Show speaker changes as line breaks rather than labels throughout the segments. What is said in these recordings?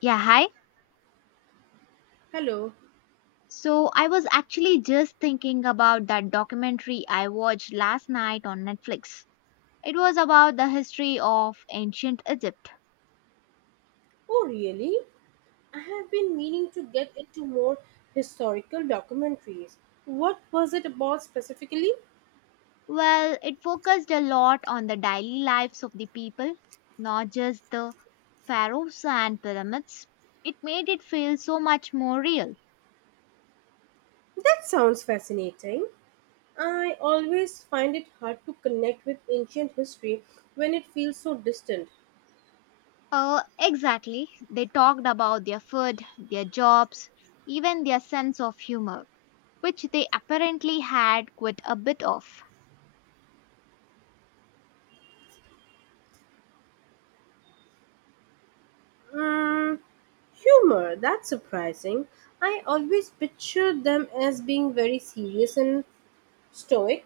Yeah, hi.
Hello.
So I was actually just thinking about that documentary I watched last night on Netflix. It was about the history of ancient Egypt.
Oh, really? I have been meaning to get into more historical documentaries. What was it about specifically?
Well, it focused a lot on the daily lives of the people, not just the pharaohs and pyramids. It made it feel so much more real.
That sounds fascinating. I always find it hard to connect with ancient history when it feels so distant.
Exactly. They talked about their food, their jobs, even their sense of humor, which they apparently had quite a bit of.
Mm, humor, that's surprising. I always pictured them as being very serious and stoic.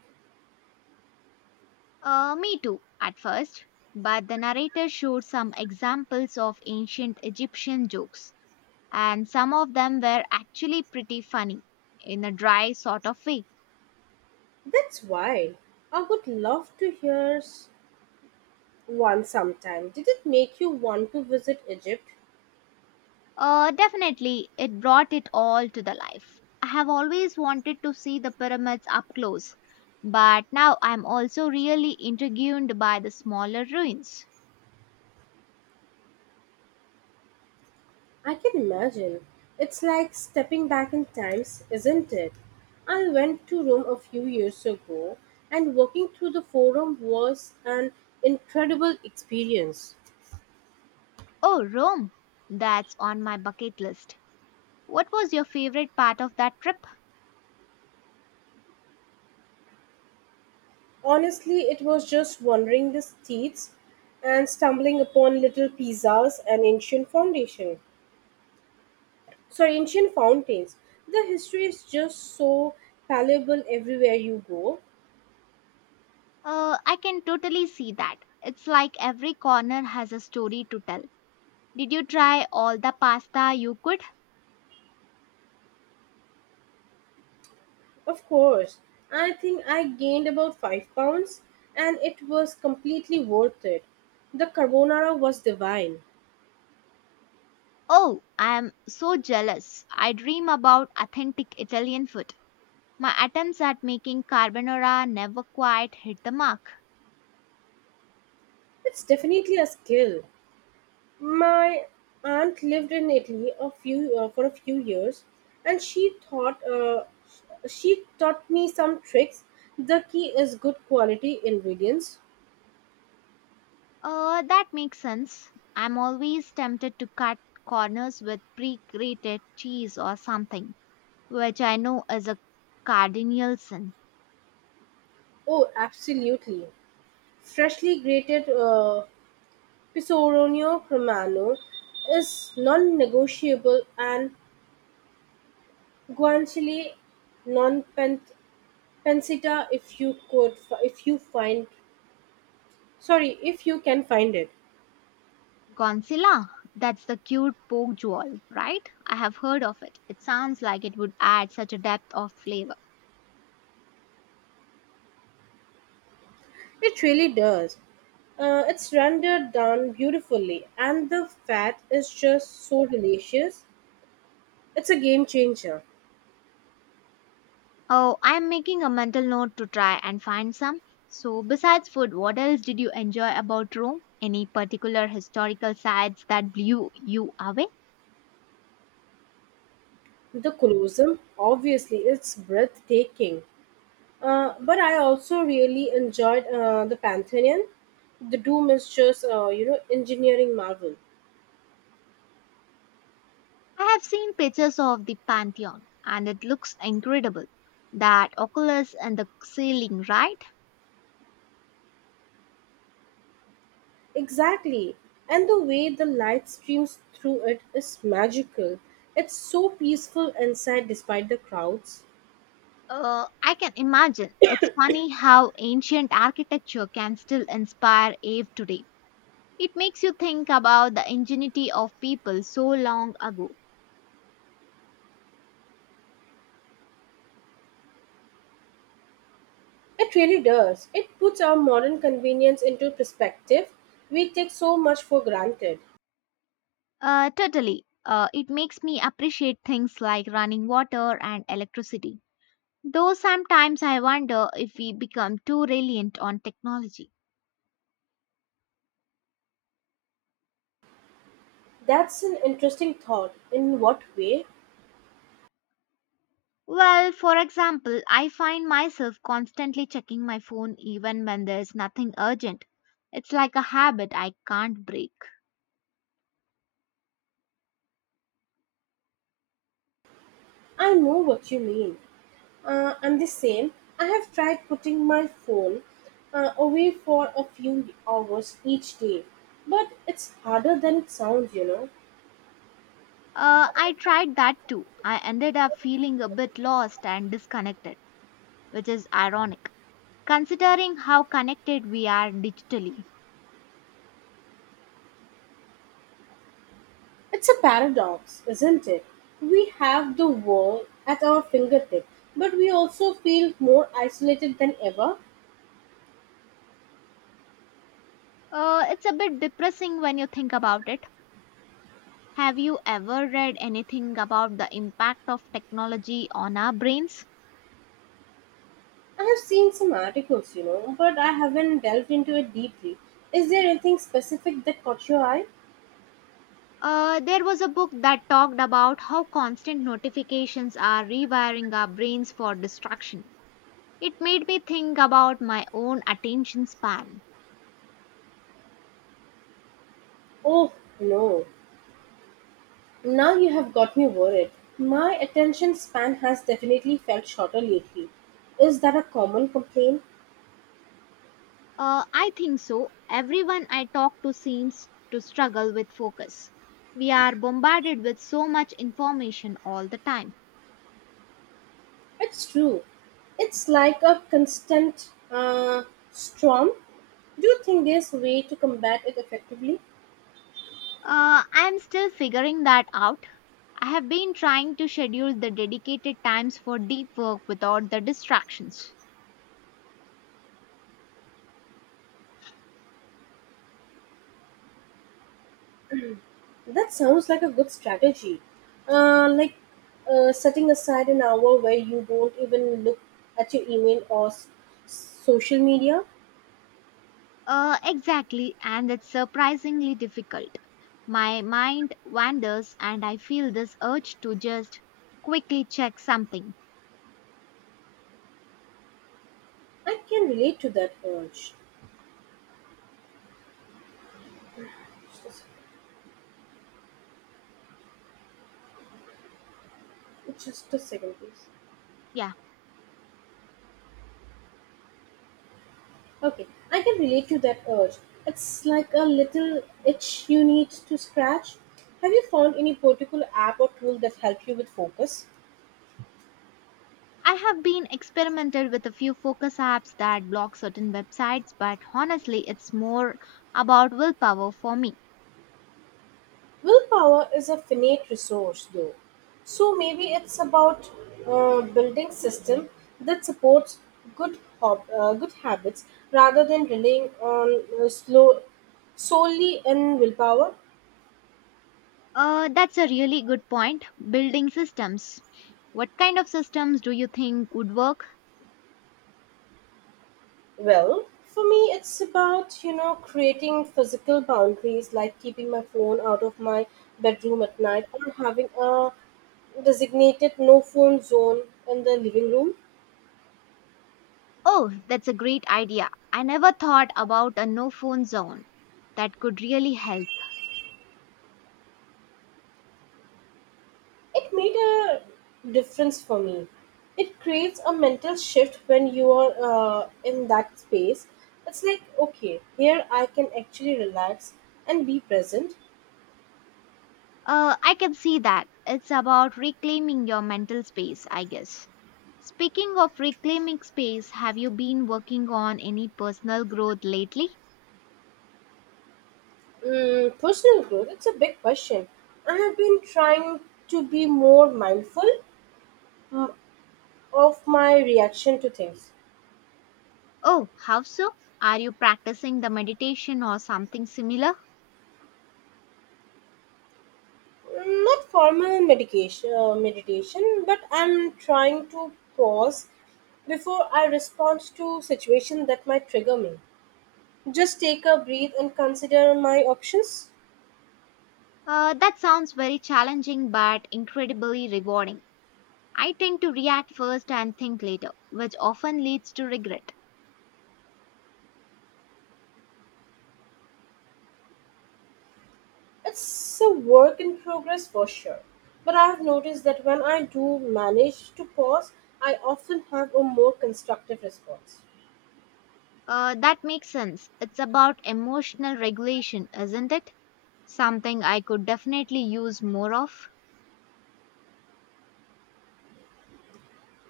Me too, at first, but the narrator showed some examples of ancient Egyptian jokes, and some of them were actually pretty funny in a dry sort of way.
That's wild. I would love to hear one sometime. Did it make you want to visit Egypt?
Definitely, it brought it all to the life. I have always wanted to see the pyramids up close, but now I'm also really intrigued by the smaller ruins.
I can imagine. It's like stepping back in times, isn't it? I went to Rome a few years ago, and walking through the Forum was an incredible experience.
Oh, Rome! That's on my bucket list. What was your favorite part of that trip?
Honestly, it was just wandering the streets and stumbling upon little pizzas and ancient foundation. Sorry, ancient fountains. The history is just so palpable everywhere you go.
I can totally see that. It's like every corner has a story to tell. Did you try all the pasta you could?
Of course, I think I gained about 5 pounds, and it was completely worth it. The carbonara was divine.
Oh, I am so jealous. I dream about authentic Italian food. My attempts at making carbonara never quite hit the mark.
It's definitely a skill. My aunt lived in Italy a few for a few years, and she taught me some tricks. The key is good quality ingredients.
That makes sense. I'm always tempted to cut corners with pre grated cheese or something, which I know is a cardinal sin.
Oh, absolutely. Freshly grated Pecorino Romano is non-negotiable, and Guanciale, non pancita, if you if you find, sorry, if you can find it.
Godzilla? That's the cute pork jewel, right? I have heard of it. It sounds like it would add such a depth of flavor.
It really does. It's rendered down beautifully, and the fat is just so delicious. It's a game changer.
Oh, I'm making a mental note to try and find some. So, besides food, what else did you enjoy about Rome? Any particular historical sites that blew you away?
The colossum, obviously, it's breathtaking. But I also really enjoyed the Pantheon. The Doom is just engineering marvel.
I have seen pictures of the Pantheon and it looks incredible. That oculus and the ceiling, right?
Exactly. And the way the light streams through it is magical. It's so peaceful inside, despite the crowds.
I can imagine. It's funny how ancient architecture can still inspire Ave today. It makes you think about the ingenuity of people so long ago.
It really does. It puts our modern convenience into perspective. We take so much for granted.
Totally. It makes me appreciate things like running water and electricity. Though sometimes I wonder if we become too reliant on technology.
That's an interesting thought. In what way?
Well, for example, I find myself constantly checking my phone even when there's nothing urgent. It's like a habit I can't break.
I know what you mean. I'm the same. I have tried putting my phone away for a few hours each day, but it's harder than it sounds.
I tried that too. I ended up feeling a bit lost and disconnected, which is ironic considering how connected we are digitally.
It's a paradox, isn't it? We have the world at our fingertip, but we also feel more isolated than ever.
It's a bit depressing when you think about it. Have you ever read anything about the impact of technology on our brains?
I have seen some articles, but I haven't delved into it deeply. Is there anything specific that caught your eye?
There was a book that talked about how constant notifications are rewiring our brains for distraction. It made me think about my own attention span.
Oh, no. Now you have got me worried. My attention span has definitely felt shorter lately. Is that a common complaint?
I think so. Everyone I talk to seems to struggle with focus. We are bombarded with so much information all the time.
It's true. It's like a constant storm. Do you think there's a way to combat it effectively?
I'm still figuring that out. I have been trying to schedule the dedicated times for deep work without the distractions.
That sounds like a good strategy. Like setting aside an hour where you don't even look at your email or social media.
Exactly, and it's surprisingly difficult. My mind wanders, and I feel this urge to just quickly check something.
I can relate to that urge. Just just a second, please.
Yeah,
Okay, I can relate to that urge. It's like a little itch you need to scratch. Have you found any particular app or tool that help you with focus?
I have been experimented with a few focus apps that block certain websites, but honestly, it's more about willpower for me.
Willpower is a finite resource, though. So maybe it's about building system that supports good habits rather than relying on slow solely in willpower.
That's a really good point. Building systems. What kind of systems do you think would work?
Well, for me, it's about creating physical boundaries, like keeping my phone out of my bedroom at night, or having a designated no phone zone in the living room.
Oh, that's a great idea. I never thought about a no phone zone. That could really help.
It made a difference for me. It creates a mental shift when you are in that space. It's like, okay, here I can actually relax and be present.
I can see that. It's about reclaiming your mental space, I guess. Speaking of reclaiming space, have you been working on any personal growth lately?
Mm, personal growth, it's a big question. I have been trying to be more mindful mm, of my reaction to things.
Oh, how so? Are you practicing the meditation or something similar?
Not formal medication, meditation, but I'm trying to pause before I respond to situation that might trigger me. Just take a breath and consider my options.
That sounds very challenging but incredibly rewarding. I tend to react first and think later, which often leads to regret.
It's a work in progress for sure. But I have noticed that when I do manage to pause, I often have a more constructive response.
That makes sense. It's about emotional regulation, isn't it? Something I could definitely use more of.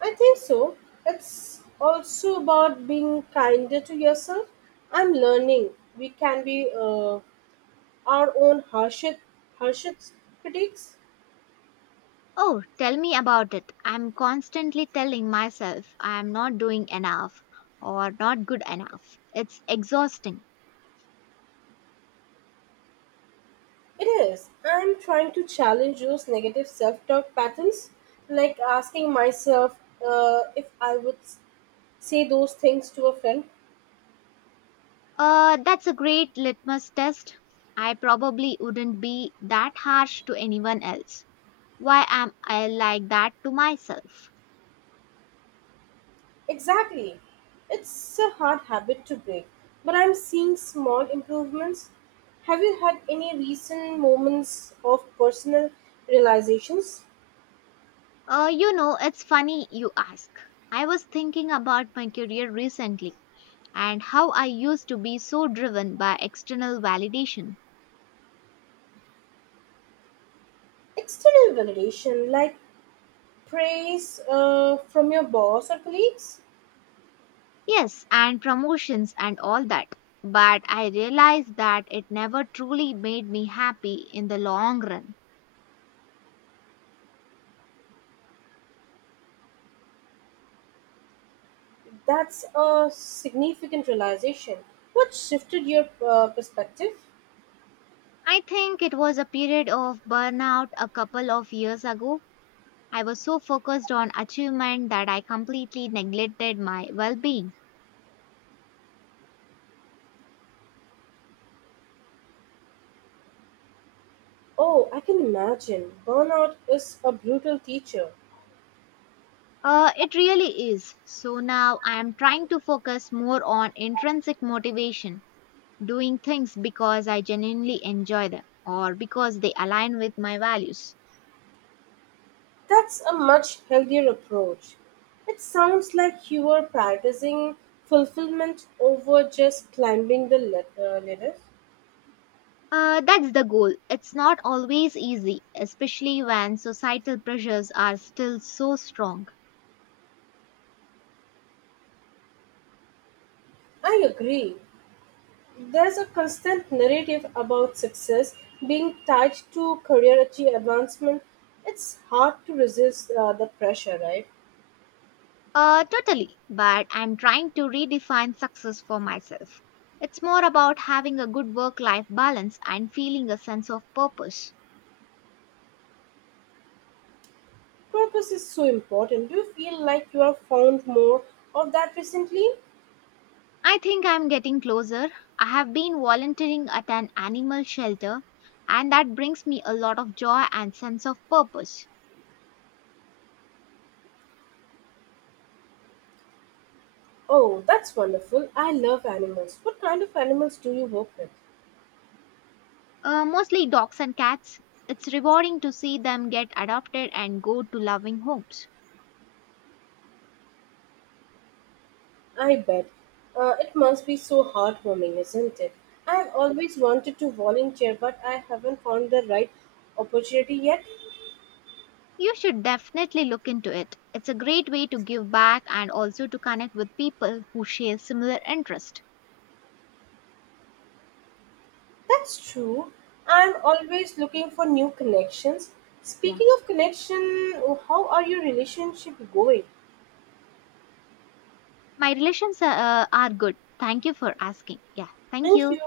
I think so. It's also about being kinder to yourself. I'm learning. We can be our own harshest critics.
Oh, tell me about it. I'm constantly telling myself I'm not doing enough or not good enough. It's exhausting.
It is. I'm trying to challenge those negative self talk patterns, like asking myself if I would say those things to a friend.
That's a great litmus test. I probably wouldn't be that harsh to anyone else. Why am I like that to myself?
Exactly. It's a hard habit to break, but I'm seeing small improvements. Have you had any recent moments of personal realizations?
It's funny you ask. I was thinking about my career recently and how I used to be so driven by external validation.
External validation, like praise from your boss or colleagues?
Yes, and promotions and all that. But I realized that it never truly made me happy in the long run.
That's a significant realization. What shifted your perspective?
I think it was a period of burnout a couple of years ago. I was so focused on achievement that I completely neglected my well being.
Oh, I can imagine. Burnout is a brutal teacher.
It really is. So now I am trying to focus more on intrinsic motivation doing things because I genuinely enjoy them or because they align with my values.
That's a much healthier approach. It sounds like you were prioritizing fulfillment over just climbing the ladder.
That's the goal. It's not always easy, especially when societal pressures are still so strong.
I agree. There's a constant narrative about success being tied to career advancement. It's hard to resist the pressure, right?
Totally, but I'm trying to redefine success for myself. It's more about having a good work life balance and feeling a sense of purpose.
Purpose is so important. Do you feel like you have found more of that recently?
I think I'm getting closer. I have been volunteering at an animal shelter, and that brings me a lot of joy and sense of purpose.
Oh, that's wonderful. I love animals. What kind of animals do you work with?
Mostly dogs and cats. It's rewarding to see them get adopted and go to loving homes.
I bet. It must be so heartwarming, isn't it? I have always wanted to volunteer, but I haven't found the right opportunity yet.
You should definitely look into it. It's a great way to give back and also to connect with people who share similar interest.
That's true. I'm always looking for new connections.
Yeah.
Speaking of connection, how are your relationship going?
My relations are good. Thank you for asking. Yeah. Thank
Thank
you.
you.